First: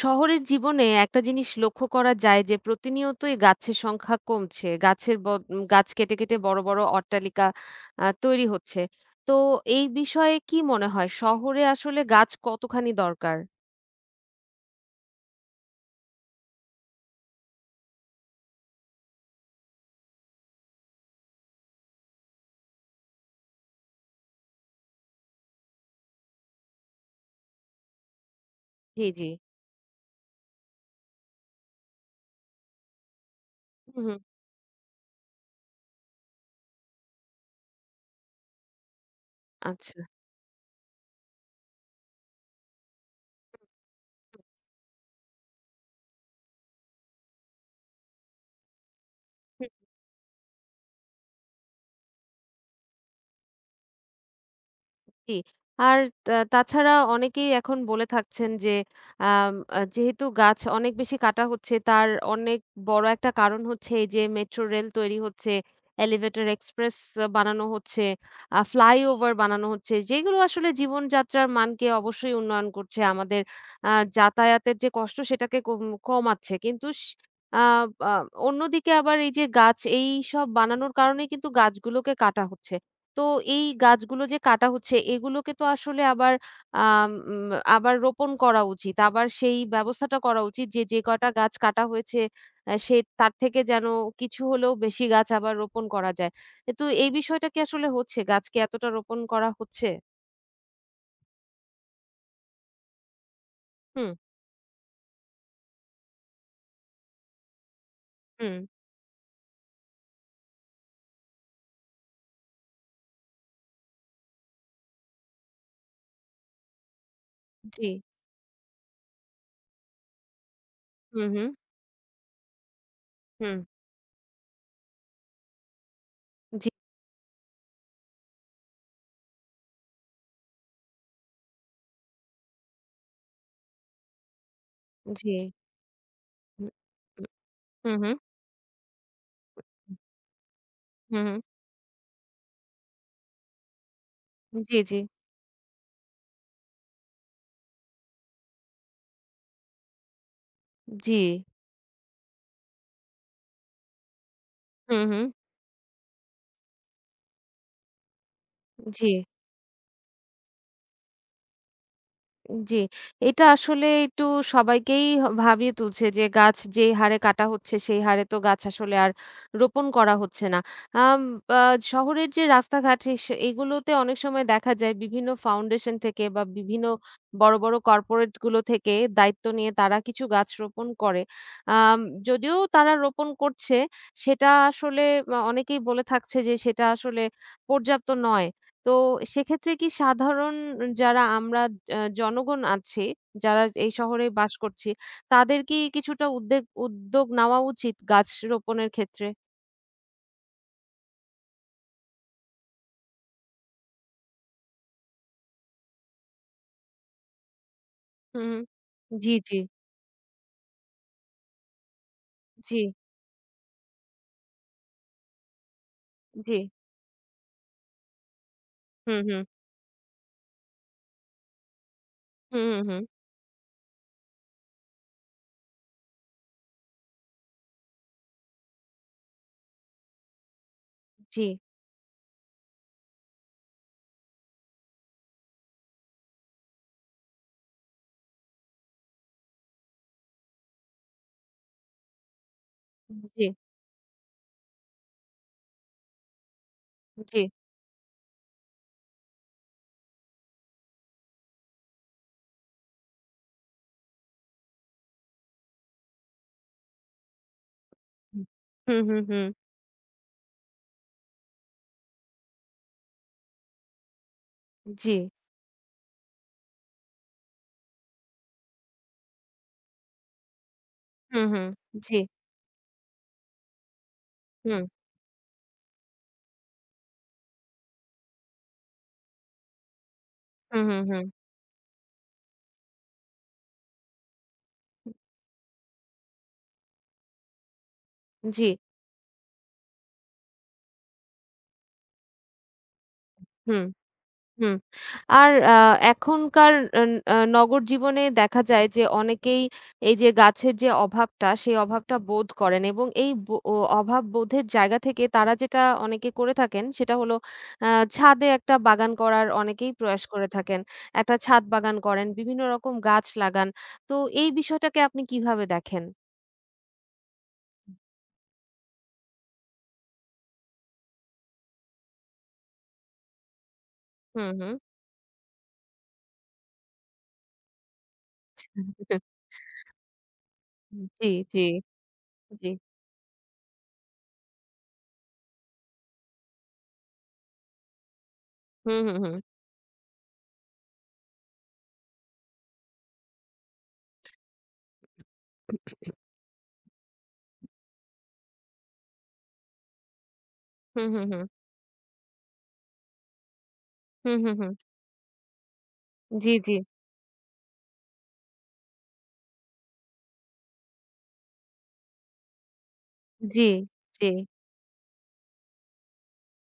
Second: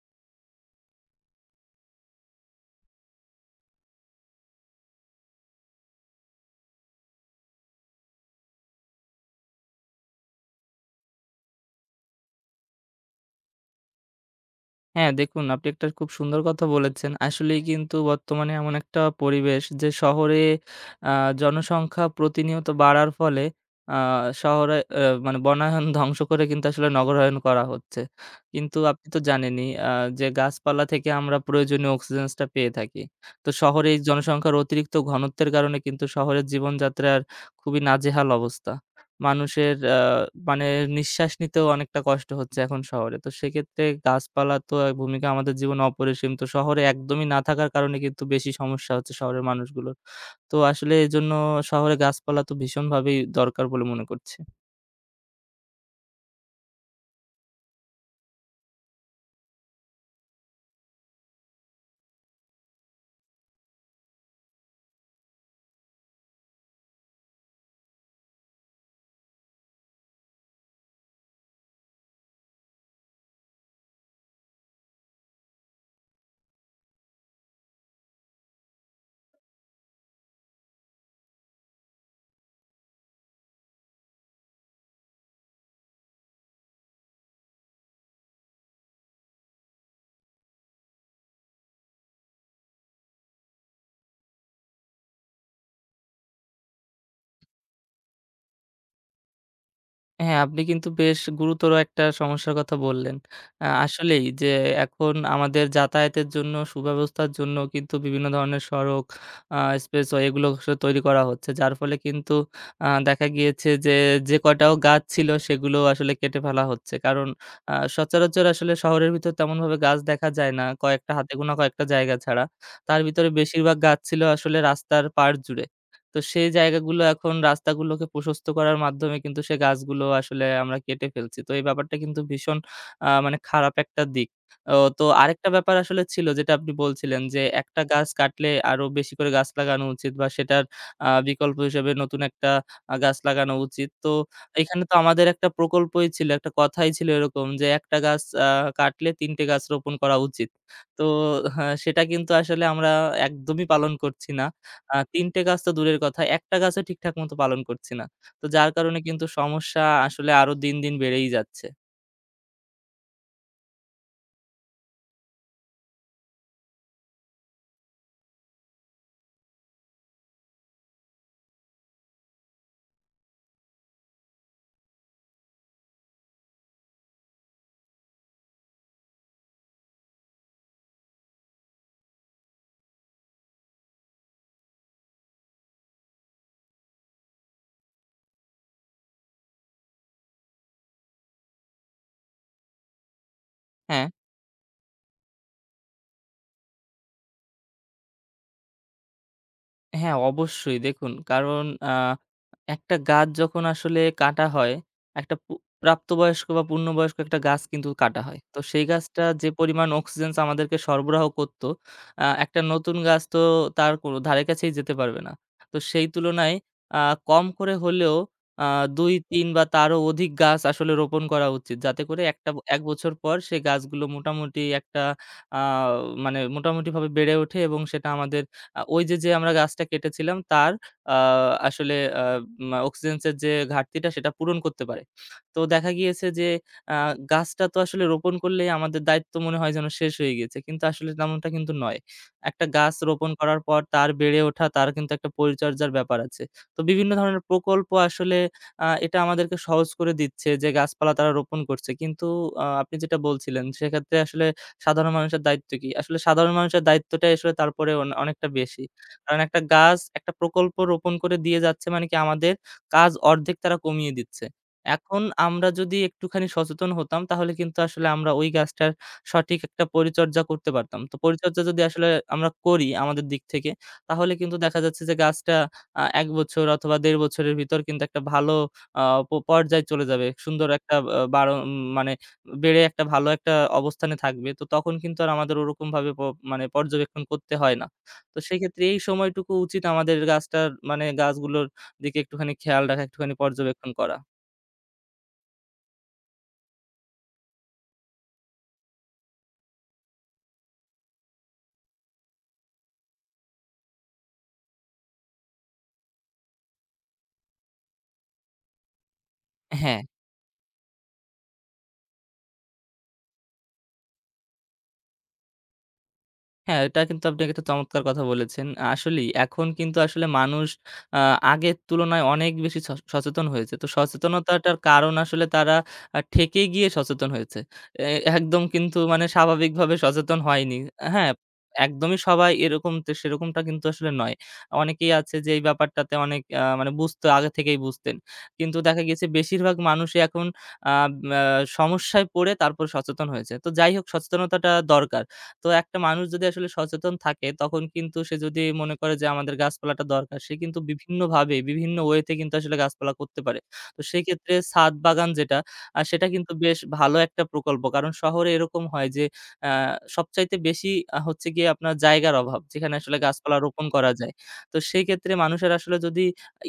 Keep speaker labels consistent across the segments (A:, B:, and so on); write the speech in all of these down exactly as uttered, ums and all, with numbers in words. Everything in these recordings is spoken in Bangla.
A: শহরের জীবনে একটা জিনিস লক্ষ্য করা যায় যে প্রতিনিয়তই গাছের সংখ্যা কমছে। গাছের বদ উম গাছ কেটে, কেটে বড়, বড় অট্টালিকা আ তৈরি হচ্ছে। তো এই বিষয়ে কি মনে হয় শহরে আসলে গাছ কতখানি দরকার?
B: হ্যাঁ, দেখুন আপনি একটা খুব সুন্দর কথা বলেছেন। আসলেই কিন্তু বর্তমানে এমন একটা পরিবেশ যে শহরে আ জনসংখ্যা প্রতিনিয়ত বাড়ার ফলে আ শহরে আ মানে বনায়ন ধ্বংস করে কিন্তু আসলে নগরায়ন করা হচ্ছে। কিন্তু আপনি
A: জি,
B: তো
A: জি।
B: জানেনই আ যে গাছপালা থেকে আমরা প্রয়োজনীয় অক্সিজেন্সটা পেয়ে থাকি। তো শহরে এই
A: হুম, হুম।
B: জনসংখ্যার অতিরিক্ত ঘনত্বের কারণে কিন্তু শহরের জীবনযাত্রার খুবই নাজেহাল অবস্থা। মানুষের
A: আচ্ছা।
B: আ মানে নিঃশ্বাস নিতেও অনেকটা কষ্ট হচ্ছে এখন শহরে। তো সেক্ষেত্রে গাছপালা তো এ ভূমিকা আমাদের জীবনে অপরিসীম। তো শহরে একদমই না থাকার কারণে কিন্তু বেশি সমস্যা হচ্ছে শহরের মানুষগুলোর। তো আসলে এজন্য শহরে গাছপালা তো ভীষণভাবেই দরকার বলে মনে করছি।
A: জি। আর তা তাছাড়া অনেকেই এখন বলে থাকছেন যে, আম আ যেহেতু গাছ অনেক বেশি কাটা হচ্ছে, তার অনেক বড় একটা কারণ হচ্ছে এই যে মেট্রো রেল তৈরি হচ্ছে, এলিভেটর এক্সপ্রেস বানানো হচ্ছে, আ ফ্লাইওভার বানানো হচ্ছে। যেগুলো আসলে জীবনযাত্রার মানকে অবশ্যই উন্নয়ন করছে। আমাদের আ যাতায়াতের যে কষ্ট সেটাকে কম কমাচ্ছে। কিন্তু স আ আ অন্যদিকে আবার এই যে গাছ এইসব বানানোর কারণেই কিন্তু গাছগুলোকে কাটা হচ্ছে। তো এই গাছগুলো যে কাটা হচ্ছে এগুলোকে তো আসলে আবার আম উম আবার রোপণ করা উচিত। আবার সেই ব্যবস্থাটা করা উচিত যে, যে কটা গাছ কাটা হয়েছে অ্যা সে তার থেকে যেন কিছু হলেও বেশি গাছ আবার রোপণ করা যায়। কিন্তু এই বিষয়টা কি আসলে হচ্ছে? গাছ কি এতটা রোপণ করা হচ্ছে?
B: হ্যাঁ, আপনি কিন্তু বেশ গুরুতর একটা সমস্যার কথা বললেন। আ
A: হুম,
B: আসলেই যে এখন আমাদের যাতায়াতের জন্য সুব্যবস্থার জন্য কিন্তু বিভিন্ন
A: হুম,
B: ধরনের সড়ক, আ স্পেসওয়ে এগুলো আসলে তৈরি করা হচ্ছে। যার ফলে কিন্তু আ দেখা গিয়েছে যে, যে কটাও গাছ ছিল সেগুলো আসলে কেটে ফেলা হচ্ছে। কারণ আ
A: জি,
B: সচরাচর আসলে শহরের ভিতর তেমনভাবে গাছ দেখা যায় না। কয়েকটা
A: হুম,
B: হাতে
A: হুম,
B: গোনা কয়েকটা জায়গা ছাড়া। তার ভিতরে
A: হুম,
B: বেশিরভাগ গাছ ছিল আসলে রাস্তার পাড় জুড়ে। তো সেই
A: জি,
B: জায়গাগুলো এখন রাস্তাগুলোকে প্রশস্ত করার মাধ্যমে কিন্তু সে গাছগুলো আসলে আমরা কেটে ফেলছি। তো এই ব্যাপারটা কিন্তু ভীষণ আ মানে খারাপ একটা দিক। ও তো
A: জি,
B: আরেকটা ব্যাপার আসলে ছিল যেটা
A: হু,
B: আপনি বলছিলেন
A: হু,
B: যে, একটা
A: হুম,
B: গাছ
A: হুম,
B: কাটলে আরো বেশি করে গাছ লাগানো উচিত বা সেটার আ
A: হুম, হুম,
B: বিকল্প হিসেবে নতুন একটা আ গাছ লাগানো উচিত। তো
A: জি,
B: এখানে তো
A: জি,
B: আমাদের একটা প্রকল্পই ছিল, একটা কথাই ছিল এরকম যে, একটা গাছ আ কাটলে তিনটে টে গাছ রোপণ করা উচিত। তো
A: জি,
B: হ্যাঁ, সেটা কিন্তু আসলে আমরা একদমই পালন করছি না। আ
A: হুম, হুম,
B: তিনটে টে গাছ তো দূরের কথা, একটা গাছও ঠিকঠাক মতো পালন করছি না। তো যার কারণে
A: জি।
B: কিন্তু সমস্যা আসলে আরো দিন, দিন বেড়েই যাচ্ছে।
A: জি, এটা আসলে একটু সবাইকেই হ ভাবিয়ে তুলছে যে গাছ যে হারে কাটা হচ্ছে সেই হারে তো গাছ আসলে আর রোপণ করা হচ্ছে না। আম আ শহরের যে রাস্তাঘাট এস এগুলোতে অনেক সময় দেখা যায় বিভিন্ন ফাউন্ডেশন থেকে বা বিভিন্ন বড়, বড় কর্পোরেট গুলো থেকে দায়িত্ব নিয়ে তারা কিছু গাছ রোপণ করে। আম যদিও তারা রোপণ করছে সেটা আসলে আ অনেকেই বলে থাকছে যে সেটা আসলে পর্যাপ্ত নয়। তো সেক্ষেত্রে কি সাধারণ যারা আমরা আ জনগণ আছি, যারা এই
B: হ্যাঁ?
A: শহরে বাস করছি, তাদের কি কিছুটা উদ্বেগ উদ্যোগ নেওয়া উচিত গাছ রোপণের ক্ষেত্রে?
B: হ্যাঁ, অবশ্যই দেখুন কারণ আ একটা গাছ যখন আসলে কাটা হয়, একটা পু প্রাপ্তবয়স্ক বা পূর্ণবয়স্ক একটা গাছ কিন্তু কাটা হয়।
A: হুম,
B: তো
A: হুম।
B: সেই গাছটা
A: জি,
B: যে
A: জি,
B: পরিমাণ অক্সিজেন আমাদেরকে সরবরাহ করত, আ একটা
A: জি,
B: নতুন গাছ তো তার কোন ধারে কাছেই যেতে পারবে না। তো সেই তুলনায়
A: জি।
B: আ কম করে হলেও আ দুই,
A: হুম, হুম।
B: তিন বা তারও অধিক গাছ আসলে রোপণ করা উচিত। যাতে করে একটা
A: হুম,
B: এক
A: হুম, হুম।
B: বছর পর সে গাছগুলো মোটামুটি একটা আ মানে মোটামুটিভাবে বেড়ে ওঠে এবং সেটা আমাদের আ ওই যে, যে আমরা গাছটা কেটেছিলাম তার আ
A: জি,
B: আসলে আ মা অক্সিজেন্সের যে ঘাটতিটা সেটা পূরণ করতে পারে। তো দেখা গিয়েছে যে আ গাছটা তো আসলে রোপণ করলেই আমাদের দায়িত্ব মনে হয় যেন শেষ হয়ে গিয়েছে। কিন্তু আসলে তেমনটা কিন্তু নয়। একটা গাছ রোপণ
A: জি,
B: করার পর তার বেড়ে ওঠা তার কিন্তু একটা পরিচর্যার ব্যাপার আছে। তো বিভিন্ন
A: জি।
B: ধরনের প্রকল্প আসলে আ এটা আমাদেরকে সহজ করে দিচ্ছে যে গাছপালা তারা রোপণ করছে। কিন্তু আ আপনি যেটা বলছিলেন সেক্ষেত্রে আসলে সাধারণ মানুষের দায়িত্ব কি? আসলে সাধারণ মানুষের দায়িত্বটাই আসলে তারপরে অন
A: হুম।
B: অনেকটা বেশি।
A: হুম, হুম,
B: কারণ
A: হুম।
B: একটা গাছ একটা প্রকল্প রোপণ করে দিয়ে যাচ্ছে মানে কি আমাদের কাজ অর্ধেক তারা কমিয়ে দিচ্ছে।
A: জি।
B: এখন আমরা যদি একটুখানি সচেতন হতাম তাহলে কিন্তু আসলে আমরা ওই গাছটার সঠিক একটা পরিচর্যা করতে পারতাম। তো
A: হুম,
B: পরিচর্যা
A: হুম।
B: যদি আসলে
A: জি।
B: আমরা করি আমাদের দিক থেকে তাহলে কিন্তু দেখা
A: হুম।
B: যাচ্ছে যে গাছটা আ এক বছর অথবা দেড় বছরের ভিতর কিন্তু একটা ভালো আ প পর্যায়ে চলে যাবে। সুন্দর
A: হুম,
B: একটা
A: হুম,
B: আ
A: হুম।
B: বাড়ন মানে বেড়ে একটা ভালো একটা অবস্থানে থাকবে। তো তখন কিন্তু আর আমাদের ওরকমভাবে প মানে পর্যবেক্ষণ করতে হয় না। তো
A: জি।
B: সেক্ষেত্রে এই সময়টুকু উচিত আমাদের গাছটার মানে গাছগুলোর দিকে একটুখানি খেয়াল রাখা, একটুখানি
A: হুম।
B: পর্যবেক্ষণ করা।
A: হুম। আর আ এখনকার আ আ নগর জীবনে দেখা যায় যে অনেকেই এই যে গাছের যে অভাবটা, সেই অভাবটা বোধ করেন এবং এই ব অ অভাব বোধের জায়গা থেকে তারা যেটা অনেকে করে থাকেন সেটা হলো আ ছাদে একটা বাগান করার অনেকেই
B: হ্যাঁ।
A: প্রয়াস করে থাকেন। একটা ছাদ বাগান করেন, বিভিন্ন রকম গাছ লাগান। তো এই বিষয়টাকে আপনি কিভাবে দেখেন?
B: হ্যাঁ, এটা কিন্তু আপনি একটা চমৎকার কথা বলেছেন। আসলেই এখন কিন্তু আসলে মানুষ আ আগের তুলনায় অনেক বেশি স সচেতন হয়েছে। তো
A: হুম, হুম।
B: সচেতনতাটার কারণ আসলে তারা আ ঠেকে গিয়ে সচেতন হয়েছে। এ একদম কিন্তু মানে স্বাভাবিকভাবে সচেতন হয়নি।
A: জি,
B: হ্যাঁ,
A: জি,
B: একদমই সবাই
A: জি।
B: এরকম তে সেরকমটা কিন্তু আসলে নয়। অনেকেই আছে যে এই ব্যাপারটাতে অনেক আ মানে বুঝতো আগে থেকেই বুঝতেন। কিন্তু
A: হুম,
B: দেখা
A: হুম,
B: গেছে
A: হুম।
B: বেশিরভাগ মানুষই এখন আ ম্যা সমস্যায় পড়ে তারপর সচেতন হয়েছে। তো যাই হোক সচেতনতাটা দরকার। তো একটা মানুষ যদি আসলে সচেতন থাকে তখন কিন্তু সে যদি মনে করে যে আমাদের গাছপালাটা দরকার, সে কিন্তু
A: হুম, হুম, হুম।
B: বিভিন্নভাবে বিভিন্ন ওয়েতে কিন্তু আসলে গাছপালা করতে পারে। তো
A: হুম,
B: সেক্ষেত্রে
A: হুম, হুম।
B: ছাদ বাগান যেটা আ সেটা
A: জি,
B: কিন্তু
A: জি,
B: বেশ ভালো একটা প্রকল্প। কারণ শহরে এরকম হয় যে আ সবচাইতে বেশি আ হচ্ছে গিয়ে আপনার জায়গার অভাব যেখানে আসলে গাছপালা
A: জি,
B: রোপণ করা
A: জি।
B: যায়। তো সেই ক্ষেত্রে মানুষের আসলে যদি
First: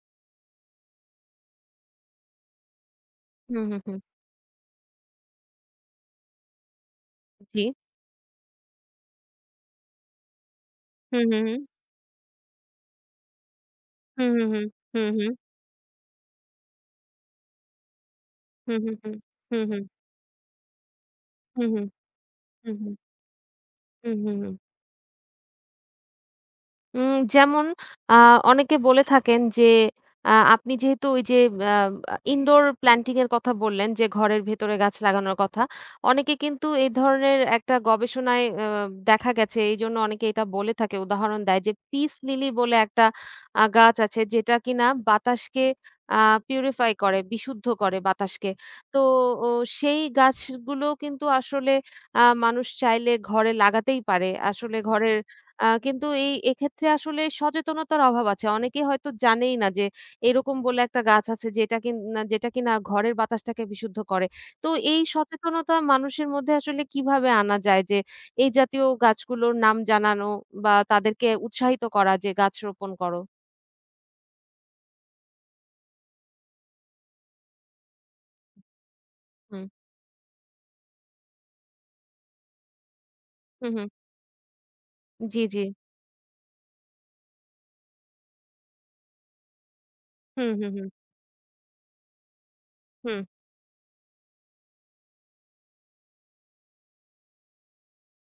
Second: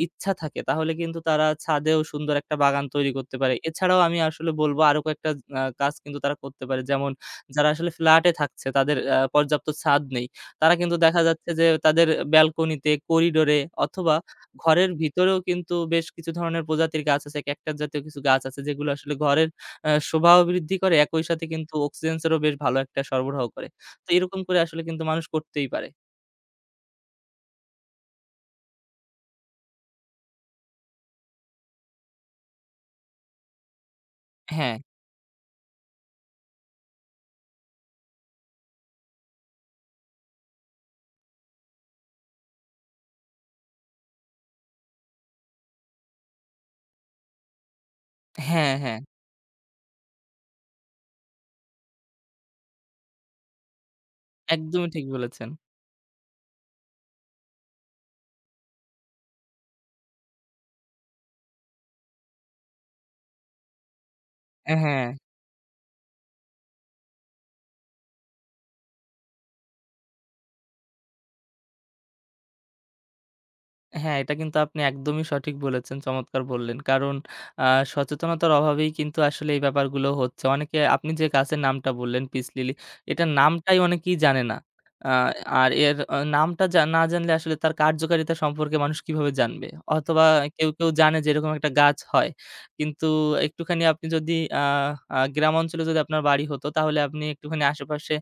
B: ইচ্ছা থাকে তাহলে কিন্তু তারা ছাদেও সুন্দর একটা বাগান তৈরি করতে পারে।
A: হুম, হুম, হুম।
B: এছাড়াও আমি আসলে বলব আরো কয়েকটা আ কাজ কিন্তু তারা করতে পারে। যেমন
A: জি।
B: যারা আসলে ফ্ল্যাটে থাকছে তাদের আ পর্যাপ্ত ছাদ নেই। তারা কিন্তু দেখা
A: হুম, হুম,
B: যাচ্ছে
A: হুম।
B: যে তাদের ব্যালকনিতে, করিডোরে অথবা
A: হুম, হুম, হুম।
B: ঘরের
A: হুম, হুম।
B: ভিতরেও কিন্তু বেশ কিছু ধরনের প্রজাতির গাছ আছে। ক্যাকটাস জাতীয় কিছু গাছ আছে
A: হুম,
B: যেগুলো
A: হুম,
B: আসলে
A: হুম।
B: ঘরের
A: হুম, হুম।
B: আ শোভাও বৃদ্ধি করে একই সাথে
A: হুম,
B: কিন্তু
A: হুম।
B: অক্সিজেন্স এরও বেশ
A: হুম,
B: ভালো
A: হুম।
B: একটা সরবরাহ করে। তো
A: হুম, হুম,
B: এরকম
A: হুম।
B: করে আসলে কিন্তু মানুষ করতেই পারে।
A: উম যেমন আ অনেকে বলে থাকেন যে আ আপনি যেহেতু ওই যে আ ইনডোর প্ল্যান্টিং এর কথা বললেন যে ঘরের
B: হ্যাঁ,
A: ভেতরে গাছ লাগানোর কথা। অনেকে কিন্তু এই ধরনের একটা গবেষণায় আ দেখা গেছে। এইজন্য অনেকে এটা বলে থাকে উদাহরণ দেয় যে পিস লিলি বলে একটা আ গাছ আছে যেটা কিনা বাতাসকে আ পিউরিফাই করে, বিশুদ্ধ করে বাতাসকে।
B: হ্যাঁ, হ্যাঁ।
A: তো ও সেই গাছগুলো কিন্তু আসলে আ মানুষ চাইলে ঘরে লাগাতেই পারে। আসলে
B: একদমই ঠিক
A: ঘরের
B: বলেছেন।
A: আ কিন্তু এই এক্ষেত্রে আসলে সচেতনতার অভাব আছে। অনেকেই হয়তো জানেই না যে এরকম বলে একটা গাছ আছে যেটা কিন না যেটা কিনা ঘরের বাতাসটাকে বিশুদ্ধ করে। তো এই
B: হ্যাঁ।
A: সচেতনতা মানুষের মধ্যে আসলে কিভাবে আনা যায় যে এই জাতীয় গাছগুলোর নাম জানানো বা তাদেরকে উৎসাহিত করা যে গাছ রোপণ করো?
B: হ্যাঁ, এটা কিন্তু আপনি একদমই সঠিক বলেছেন, চমৎকার বললেন। কারণ আ সচেতনতার অভাবেই কিন্তু আসলে এই
A: হুম,
B: ব্যাপারগুলো হচ্ছে। অনেকে আপনি যে গাছের নামটা বললেন পিস লিলি, এটার
A: হুম,
B: নামটাই
A: হুম।
B: অনেকেই জানে না। আ
A: জি, জি।
B: আর এর আ নামটা জা না জানলে আসলে তার কার্যকারিতা সম্পর্কে মানুষ কিভাবে জানবে? অথবা
A: হুম,
B: কেউ,
A: হুম, হুম,
B: কেউ জানে যে এরকম একটা গাছ হয়। কিন্তু
A: হুম,
B: একটুখানি আপনি যদি আ আ গ্রাম অঞ্চলে যদি আপনার বাড়ি হতো তাহলে আপনি একটুখানি আশেপাশে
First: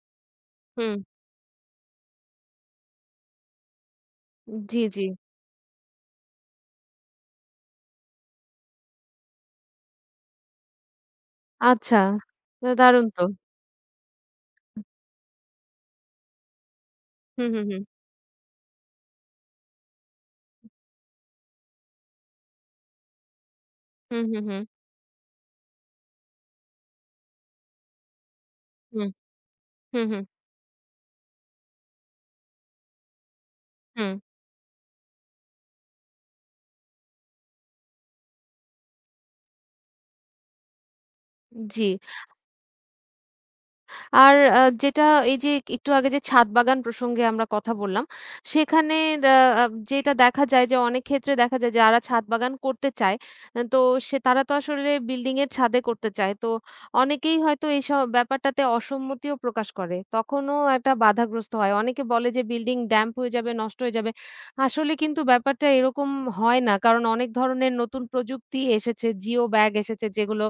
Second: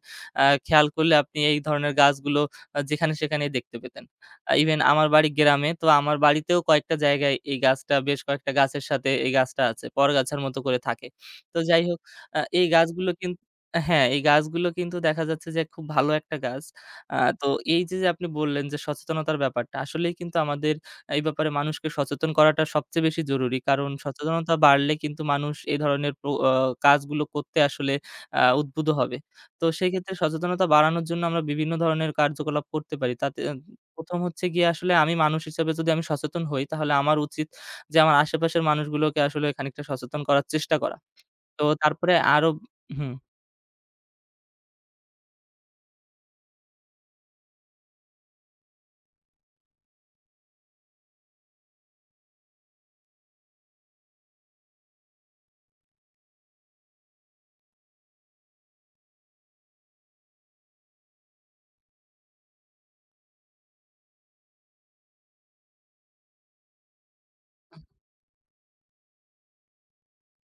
B: আ খেয়াল
A: হুম।
B: করলে আপনি এই ধরনের গাছগুলো আ যেখানে সেখানেই দেখতে পেতেন। আ ইভেন
A: জি, জি।
B: আমার বাড়ি গ্রামে। তো আমার বাড়িতেও কয়েকটা জায়গায় এই গাছটা বেশ কয়েকটা গাছের সাথে এই গাছটা আছে। পরগাছার মতো করে থাকে। তো যাই
A: আচ্ছা।
B: হোক আ এই
A: তো দারুণ
B: গাছগুলো
A: তো।
B: কিন হ্যাঁ, এই গাছগুলো কিন্তু দেখা যাচ্ছে যে খুব ভালো একটা গাছ। আ তো
A: হুম, হুম,
B: এই
A: হুম।
B: যে, যে আপনি বললেন যে সচেতনতার ব্যাপারটা আসলেই কিন্তু আমাদের এই ব্যাপারে মানুষকে সচেতন করাটা সবচেয়ে বেশি জরুরি। কারণ
A: হুম, হুম,
B: সচেতনতা
A: হুম।
B: বাড়লে কিন্তু মানুষ এই ধরনের প্র আ কাজগুলো করতে আসলে আ উদ্বুদ্ধ
A: হুম,
B: হবে। তো
A: হুম,
B: সেক্ষেত্রে
A: হুম,
B: সচেতনতা বাড়ানোর জন্য আমরা বিভিন্ন ধরনের কার্যকলাপ করতে পারি। তাতে
A: হুম।
B: ১ম হচ্ছে গিয়ে আসলে আমি মানুষ হিসেবে যদি আমি সচেতন হই, তাহলে আমার উচিত যে আমার আশেপাশের মানুষগুলোকে আসলে খানিকটা সচেতন করার চেষ্টা করা। তো
A: জি।
B: তারপরে আরো হুম,
A: আর আ যেটা এই যে একটু আগে যে ছাদ বাগান প্রসঙ্গে আমরা কথা বললাম। সেখানে দা আ যেটা দেখা যায় যে অনেক ক্ষেত্রে দেখা যায় যারা ছাদ বাগান করতে চায়, আহ, তো সে তারা তো আসলে বিল্ডিং এর ছাদে করতে চায়। তো অনেকেই হয়তো এইসব ব্যাপারটাতে অসম্মতিও প্রকাশ করে। তখনও একটা বাধাগ্রস্ত হয়। অনেকে বলে যে বিল্ডিং ড্যাম্প হয়ে যাবে, নষ্ট হয়ে যাবে। আসলে কিন্তু ব্যাপারটা এরকম হয় না। কারণ অনেক ধরনের নতুন প্রযুক্তি এসেছে, জিও ব্যাগ এসেছে যেগুলো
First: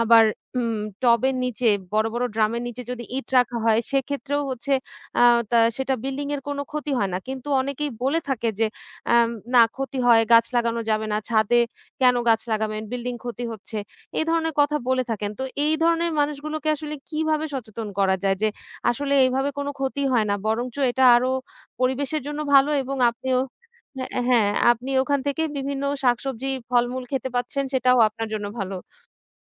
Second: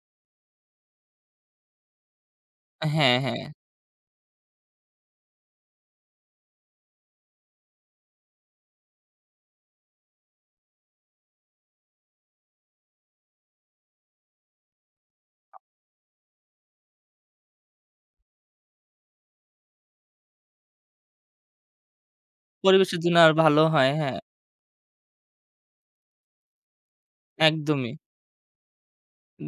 A: আবার হুম, টবের নিচে বড়, বড় ড্রামের নিচে যদি
B: হ্যাঁ,
A: ইট
B: হ্যাঁ।
A: রাখা হয় সেক্ষেত্রেও হচ্ছে আ তা সেটা বিল্ডিং এর কোনো ক্ষতি হয় না। কিন্তু অনেকেই বলে থাকে যে আম "না ক্ষতি হয়, গাছ লাগানো যাবে না। ছাদে কেন গাছ লাগাবেন? বিল্ডিং ক্ষতি হচ্ছে।" এই ধরনের কথা বলে থাকেন। তো এই ধরনের মানুষগুলোকে আসলে কিভাবে সচেতন করা যায় যে আসলে এইভাবে কোনো ক্ষতি হয় না। বরঞ্চ এটা আরো পরিবেশের জন্য ভালো এবং
B: পরিবেশের জন্য আর
A: আপনিও
B: ভালো হয়।
A: হ্যাঁ,
B: হ্যাঁ,
A: হ্যাঁ, আপনি ওখান থেকে বিভিন্ন শাকসবজি, ফলমূল খেতে পাচ্ছেন
B: একদমই।
A: সেটাও আপনার জন্য ভালো।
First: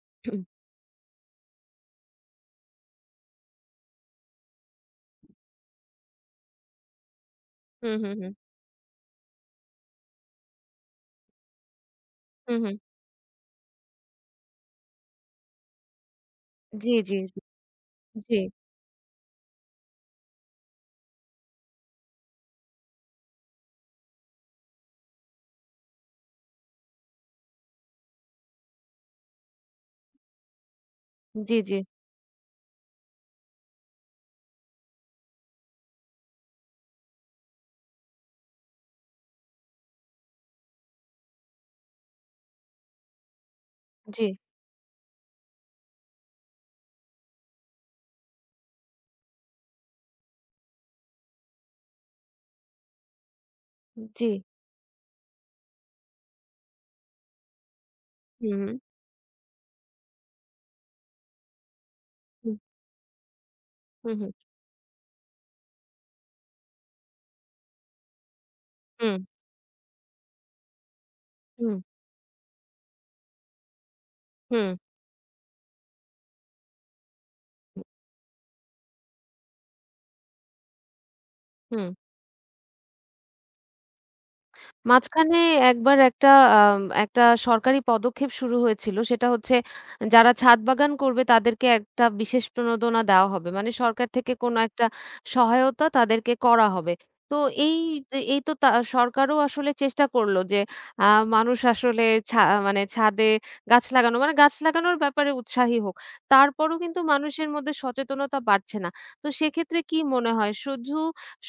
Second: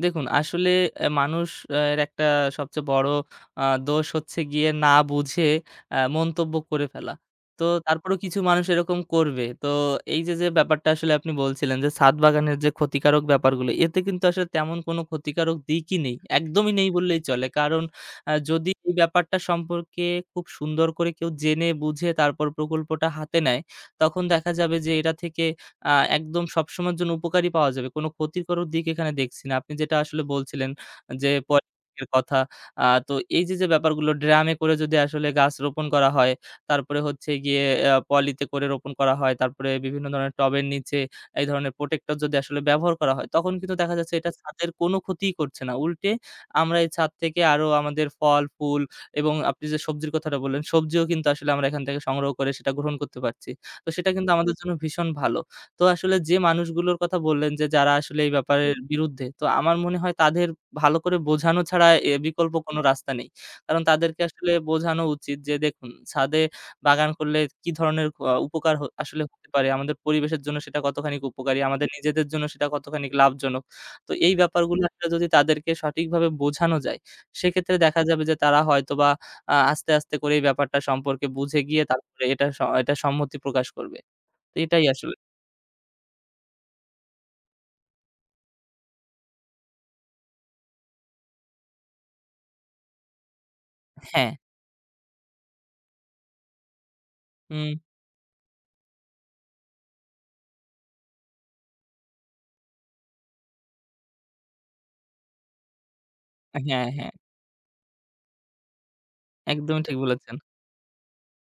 B: দেখুন,
A: হুম,
B: আসলে অ্যা মানুষ অ্যা এর একটা সবচেয়ে বড় আ দোষ হচ্ছে গিয়ে না বুঝে অ্যা মন্তব্য করে ফেলা। তো
A: হুম,
B: তারপরেও
A: হুম।
B: কিছু মানুষ এরকম করবে। তো এই যে, যে ব্যাপারটা আসলে আপনি বলছিলেন যে, ছাদ বাগানের
A: হুম,
B: যে
A: হুম।
B: ক্ষতিকারক ব্যাপারগুলো, এতে কিন্তু আসলে তেমন কোনো ক্ষতিকারক দিকই নেই। একদমই নেই
A: জি, জি,
B: বললেই
A: জি,
B: চলে। কারণ আ
A: জি,
B: যদি এই ব্যাপারটা সম্পর্কে খুব সুন্দর করে কেউ জেনে বুঝে তারপর প্রকল্পটা হাতে নেয়, তখন দেখা যাবে যে এটা থেকে আ একদম সবসময়ের জন্য উপকারী পাওয়া যাবে। কোনো ক্ষতিকর দিক এখানে দেখছি না। আপনি যেটা আসলে বলছিলেন যে
A: জি, জি,
B: পলিথিনের কথা। আ তো এই যে, যে ব্যাপারগুলো ড্রামে করে যদি আসলে গাছ রোপণ করা হয়, তারপরে হচ্ছে গিয়ে আ পলিতে করে রোপণ করা হয়, তারপরে বিভিন্ন ধরনের টবের নিচে এই ধরনের প্রোটেক্টর যদি আসলে ব্যবহার করা হয়, তখন কিন্তু দেখা যাচ্ছে
A: জি,
B: এটা ছাদের কোনো ক্ষতিই করছে না। উল্টে আমরা এই ছাদ থেকে আরো আমাদের ফল, ফুল এবং আপনি যে সবজির কথাটা বললেন, সবজিও কিন্তু আসলে আমরা এখান থেকে সংগ্রহ করে সেটা গ্রহণ করতে পারছি। তো সেটা
A: জি।
B: কিন্তু আমাদের জন্য ভীষণ ভালো। তো আসলে যে মানুষগুলোর কথা বললেন যে, যারা আসলে এই
A: হুম,
B: ব্যাপারের হুম। বিরুদ্ধে, তো আমার মনে হয় তাদের ভালো করে বোঝানো ছাড়া এ বিকল্প
A: হুম,
B: কোনো রাস্তা নেই। কারণ
A: হুম,
B: তাদেরকে
A: হুম,
B: আসলে বোঝানো উচিত যে, দেখুন ছাদে বাগান করলে কি ধরনের ক উপকার হ আসলে হতে পারে, আমাদের পরিবেশের জন্য সেটা কতখানি উপকারী,
A: হুম,
B: আমাদের নিজেদের জন্য সেটা কতখানি লাভজনক। তো এই
A: হুম,
B: ব্যাপারগুলো হুম। আসলে যদি তাদেরকে সঠিকভাবে বোঝানো যায়, সেক্ষেত্রে
A: হুম,
B: দেখা যাবে যে তারা হয়তোবা আ আস্তে, আস্তে করে এই ব্যাপারটা সম্পর্কে বুঝে গিয়ে
A: হুম।
B: তারপরে এটা স এটা সম্মতি প্রকাশ করবে। তো এটাই আসলে
A: মাঝখানে একবার একটা আম একটা সরকারি পদক্ষেপ শুরু হয়েছিল। সেটা হচ্ছে যারা ছাদ বাগান করবে তাদেরকে একটা বিশেষ প্রণোদনা দেওয়া হবে। মানে সরকার
B: হ্যাঁ।
A: থেকে কোনো একটা সহায়তা তাদেরকে করা হবে। তো
B: হুম,
A: এই এই তো তা সরকারও আসলে চেষ্টা করল যে আ মানুষ আসলে ছা মানে ছাদে গাছ লাগানো মানে গাছ লাগানোর ব্যাপারে উৎসাহী হোক। তারপরও
B: হ্যাঁ,
A: কিন্তু
B: হ্যাঁ।
A: মানুষের মধ্যে সচেতনতা বাড়ছে না। তো সেক্ষেত্রে
B: একদমই ঠিক
A: কি মনে
B: বলেছেন।
A: হয় শুধু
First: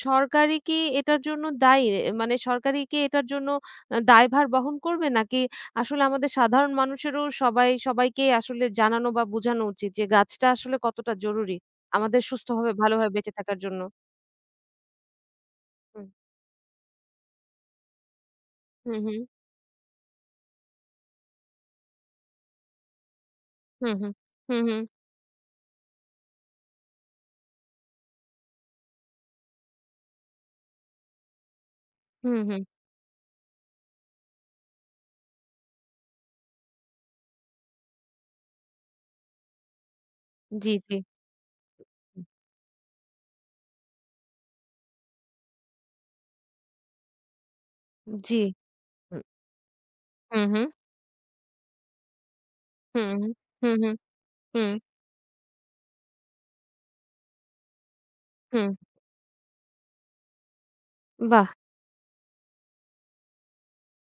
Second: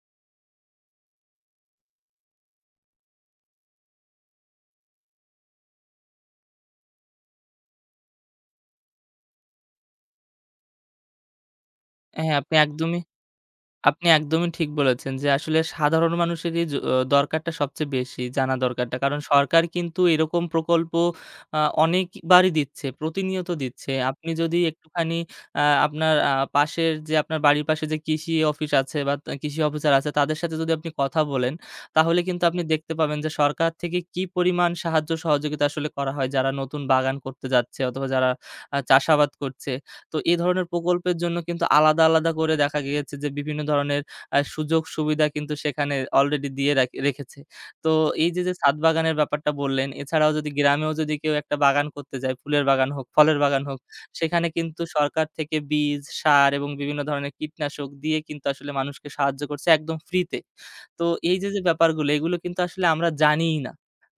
A: সরকারই কি এটার জন্য দায়ী? মানে সরকারই কি এটার জন্য আ দায়ভার বহন করবে? নাকি আসলে আমাদের সাধারণ মানুষেরও সবাই সবাইকে আসলে জানানো বা বোঝানো উচিত যে গাছটা আসলে কতটা জরুরি আমাদের
B: হ্যাঁ, আপনি
A: সুস্থভাবে
B: একদমই
A: ভালোভাবে বেঁচে থাকার জন্য?
B: আপনি একদমই ঠিক বলেছেন যে আসলে
A: হুম,
B: সাধারণ মানুষেরই য অ দরকারটা সবচেয়ে বেশি জানা
A: হুম,
B: দরকারটা। কারণ
A: হুম,
B: সরকার কিন্তু এরকম প্রকল্প আ অনেকবারই দিচ্ছে, প্রতিনিয়ত দিচ্ছে।
A: হুম, হুম,
B: আপনি যদি
A: হুম, হুম,
B: একটুখানি আ আপনার আ পাশের যে আপনার বাড়ির পাশে যে কৃষি অফিস আছে বা তা কৃষি অফিসার আছে তাদের সাথে যদি আপনি কথা বলেন, তাহলে
A: হুম,
B: কিন্তু আপনি
A: হুম,
B: দেখতে পাবেন যে সরকার থেকে কি পরিমাণ সাহায্য সহযোগিতা আসলে করা হয় যারা নতুন বাগান করতে যাচ্ছে অথবা যারা আ চাষাবাদ করছে। তো এ ধরনের
A: জি, জি,
B: প্রকল্পের জন্য কিন্তু আলাদা,
A: হুম,
B: আলাদা করে দেখা গিয়েছে যে বিভিন্ন ধরনের আ সুযোগ-সুবিধা কিন্তু সেখানে অলরেডি দিয়ে রাখ রেখেছে। তো এই যে,
A: জি,
B: যে ছাদ বাগানের
A: হুম,
B: ব্যাপারটা বললেন, এছাড়াও যদি
A: হুম,
B: গ্রামেও যদি কেউ একটা বাগান করতে যায়, ফুলের বাগান হোক,
A: হুম, হুম,
B: ফলের বাগান
A: হুম,
B: হোক,
A: হুম,
B: সেখানে
A: হুম,
B: কিন্তু সরকার থেকে বীজ, সার এবং বিভিন্ন ধরনের কীটনাশক দিয়ে কিন্তু
A: হুম
B: আসলে মানুষকে সাহায্য করছে একদম ফ্রিতে। তো এই
A: বাহ!
B: যে, যে ব্যাপারগুলো এগুলো কিন্তু আসলে আমরা জানিই না।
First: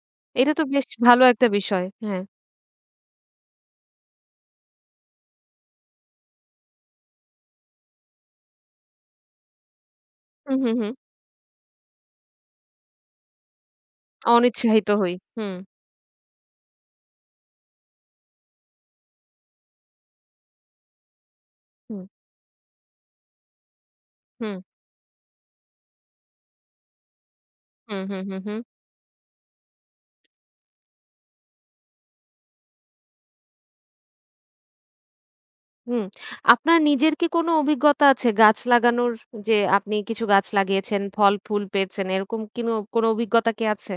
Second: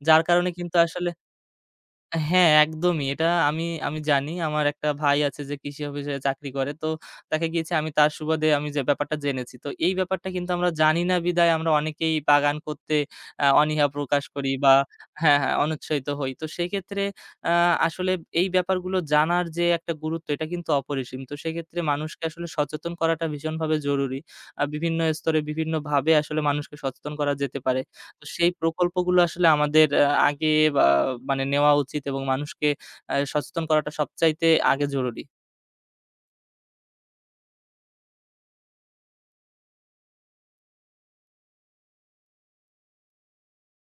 B: যার কারণে
A: এটা তো
B: কিন্তু
A: বেশ
B: আসলে
A: ভালো একটা বিষয়। হ্যাঁ,
B: হ্যাঁ, একদমই। এটা আমি আমি জানি। আমার একটা ভাই আছে যে কৃষি অফিসে চাকরি করে। তো দেখা গিয়েছে আমি তার সুবাদে আমি যে ব্যাপারটা জেনেছি। তো এই ব্যাপারটা কিন্তু
A: হুম,
B: আমরা
A: হুম, হুম,
B: জানি না বিধায় আমরা অনেকেই বাগান করতে আ অনীহা প্রকাশ করি বা
A: অনিৎসাহিত হই।
B: হ্যাঁ, হ্যাঁ,
A: হুম,
B: অনুৎসাহিত হই। তো সেক্ষেত্রে আ আসলে এই ব্যাপারগুলো জানার যে একটা গুরুত্ব এটা কিন্তু অপরিসীম। তো সেক্ষেত্রে
A: হুম,
B: মানুষকে আসলে সচেতন করাটা ভীষণভাবে জরুরি।
A: হুম,
B: আ বিভিন্ন স্তরে বিভিন্নভাবে আসলে মানুষকে সচেতন করা যেতে পারে।
A: হুম, হুম,
B: তো
A: হুম,
B: সেই
A: হুম।
B: প্রকল্পগুলো আসলে আমাদের আ আগে বা মানে নেওয়া উচিত এবং মানুষকে আ সচেতন করাটা সবচাইতে আগে জরুরি।
A: হুম। আপনার নিজের কি কোনো অভিজ্ঞতা আছে গাছ লাগানোর? যে আপনি কিছু গাছ লাগিয়েছেন, ফল ফুল পেয়েছেন এরকম কিনো কোনো অভিজ্ঞতা কি আছে?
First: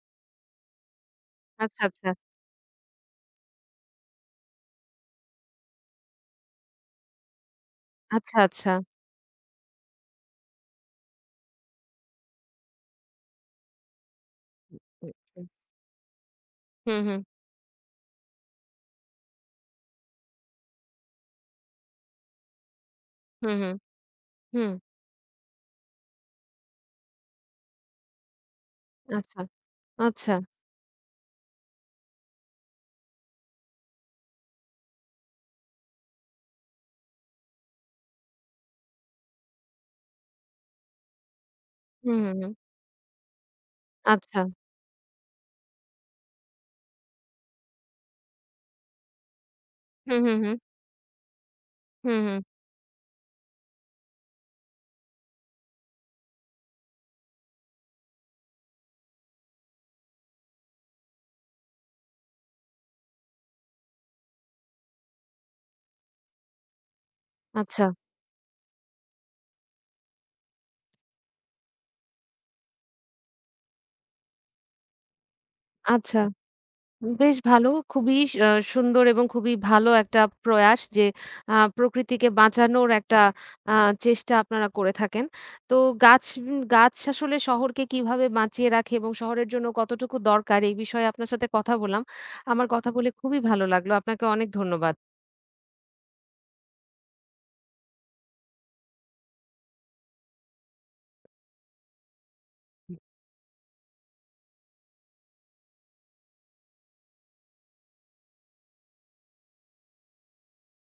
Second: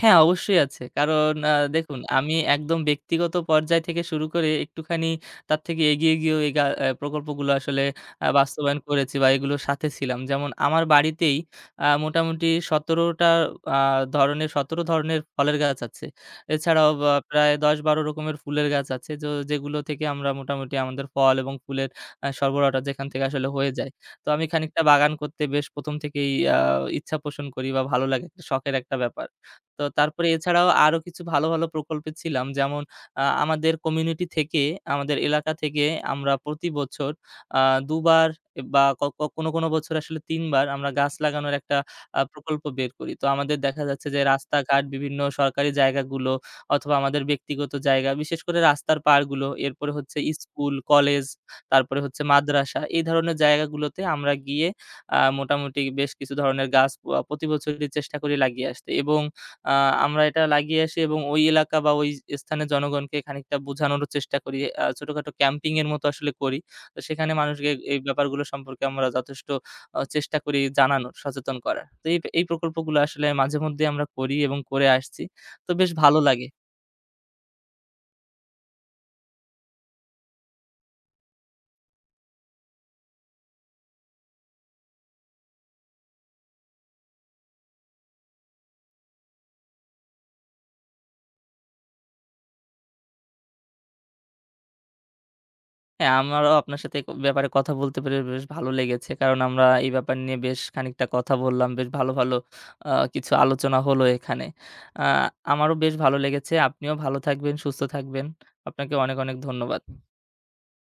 B: হ্যাঁ, অবশ্যই আছে। কারণ আ
A: আচ্ছা,
B: দেখুন
A: আচ্ছা।
B: আমি একদম ব্যক্তিগত পর্যায় থেকে শুরু করে একটুখানি তার থেকে এগিয়ে গিয়েও এই গা অ্যা প্রকল্পগুলো আসলে আ
A: আচ্ছা, আচ্ছা।
B: বাস্তবায়ন করেছি বা এগুলোর সাথে ছিলাম। যেমন আমার বাড়িতেই আ মোটামুটি সতেরোটা টা আ ধরনের সতেরো ধরনের ফলের গাছ আছে। এছাড়াও
A: হুম,
B: বা
A: হুম,
B: প্রায় দশ থেকে বারো রকমের ফুলের গাছ আছে। যো যেগুলো থেকে আমরা মোটামুটি আমাদের ফল এবং ফুলের আ সরবরাহটা যেখান থেকে আসলে
A: হুম,
B: হয়ে
A: হুম,
B: যায়। তো আমি
A: হুম,
B: খানিকটা বাগান করতে বেশ ১ম থেকেই আ ইচ্ছা পোষণ করি বা ভালো লাগে। একটা শখের একটা ব্যাপার।
A: আচ্ছা,
B: তো তারপরে
A: আচ্ছা।
B: এছাড়াও আরো কিছু ভালো, ভালো প্রকল্পে ছিলাম। যেমন আ আমাদের কমিউনিটি থেকে, আমাদের এলাকা থেকে আমরা প্রতি বছর আ দুই বার বা ক ক কোনো, কোনো বছর আসলে তিন বার আমরা গাছ লাগানোর একটা
A: হুম,
B: আ
A: হুম, হুম,
B: প্রকল্প বের করি। তো আমাদের দেখা যাচ্ছে যে
A: আচ্ছা।
B: রাস্তাঘাট, বিভিন্ন সরকারি জায়গাগুলো অথবা আমাদের ব্যক্তিগত জায়গা, বিশেষ করে রাস্তার পাড়গুলো, এরপরে হচ্ছে
A: হুম, হুম, হুম,
B: স্কুল, কলেজ, তারপরে
A: হুম,
B: হচ্ছে
A: হুম,
B: মাদ্রাসা, এই ধরনের জায়গাগুলোতে আমরা গিয়ে আ মোটামুটি বেশ কিছু ধরনের গাছ আ প্রতি বছরই চেষ্টা করি লাগিয়ে আসতে এবং আ আমরা এটা লাগিয়ে আসি এবং ওই এলাকা বা ওই স্থানের জনগণকে খানিকটা বোঝানোরও চেষ্টা করি। আ ছোটখাটো ক্যাম্পিং এর মতো আসলে করি। তো সেখানে মানুষকে
A: আচ্ছা,
B: এই ব্যাপারগুলো সম্পর্কে আমরা যথেষ্ট আ চেষ্টা করি জানানোর, সচেতন করার। তো এই এই প্রকল্পগুলো আসলে মাঝেমধ্যেই আমরা করি এবং করে আসছি। তো বেশ ভালো
A: আচ্ছা।
B: লাগে।
A: বেশ ভালো। খুবই আ সুন্দর এবং খুবই ভালো একটা প্রয়াস যে আ প্রকৃতিকে বাঁচানোর একটা আ চেষ্টা আপনারা করে থাকেন। তো গাছ উম গাছ আসলে শহরকে কিভাবে বাঁচিয়ে রাখে এবং শহরের জন্য কতটুকু দরকার এই বিষয়ে আপনার সাথে কথা বললাম। আমার কথা বলে খুবই ভালো লাগলো। আপনাকে অনেক ধন্যবাদ।
B: হ্যাঁ, আমারও আপনার সাথে এ ব্যাপারে কথা বলতে পেরে বেশ ভালো লেগেছে। কারণ আমরা এই ব্যাপার নিয়ে বেশ খানিকটা কথা বললাম। বেশ ভালো, ভালো আ কিছু আলোচনা হলো এখানে। আ আমারও বেশ ভালো লেগেছে। আপনিও ভালো থাকবেন, সুস্থ থাকবেন। আপনাকে অনেক, অনেক ধন্যবাদ।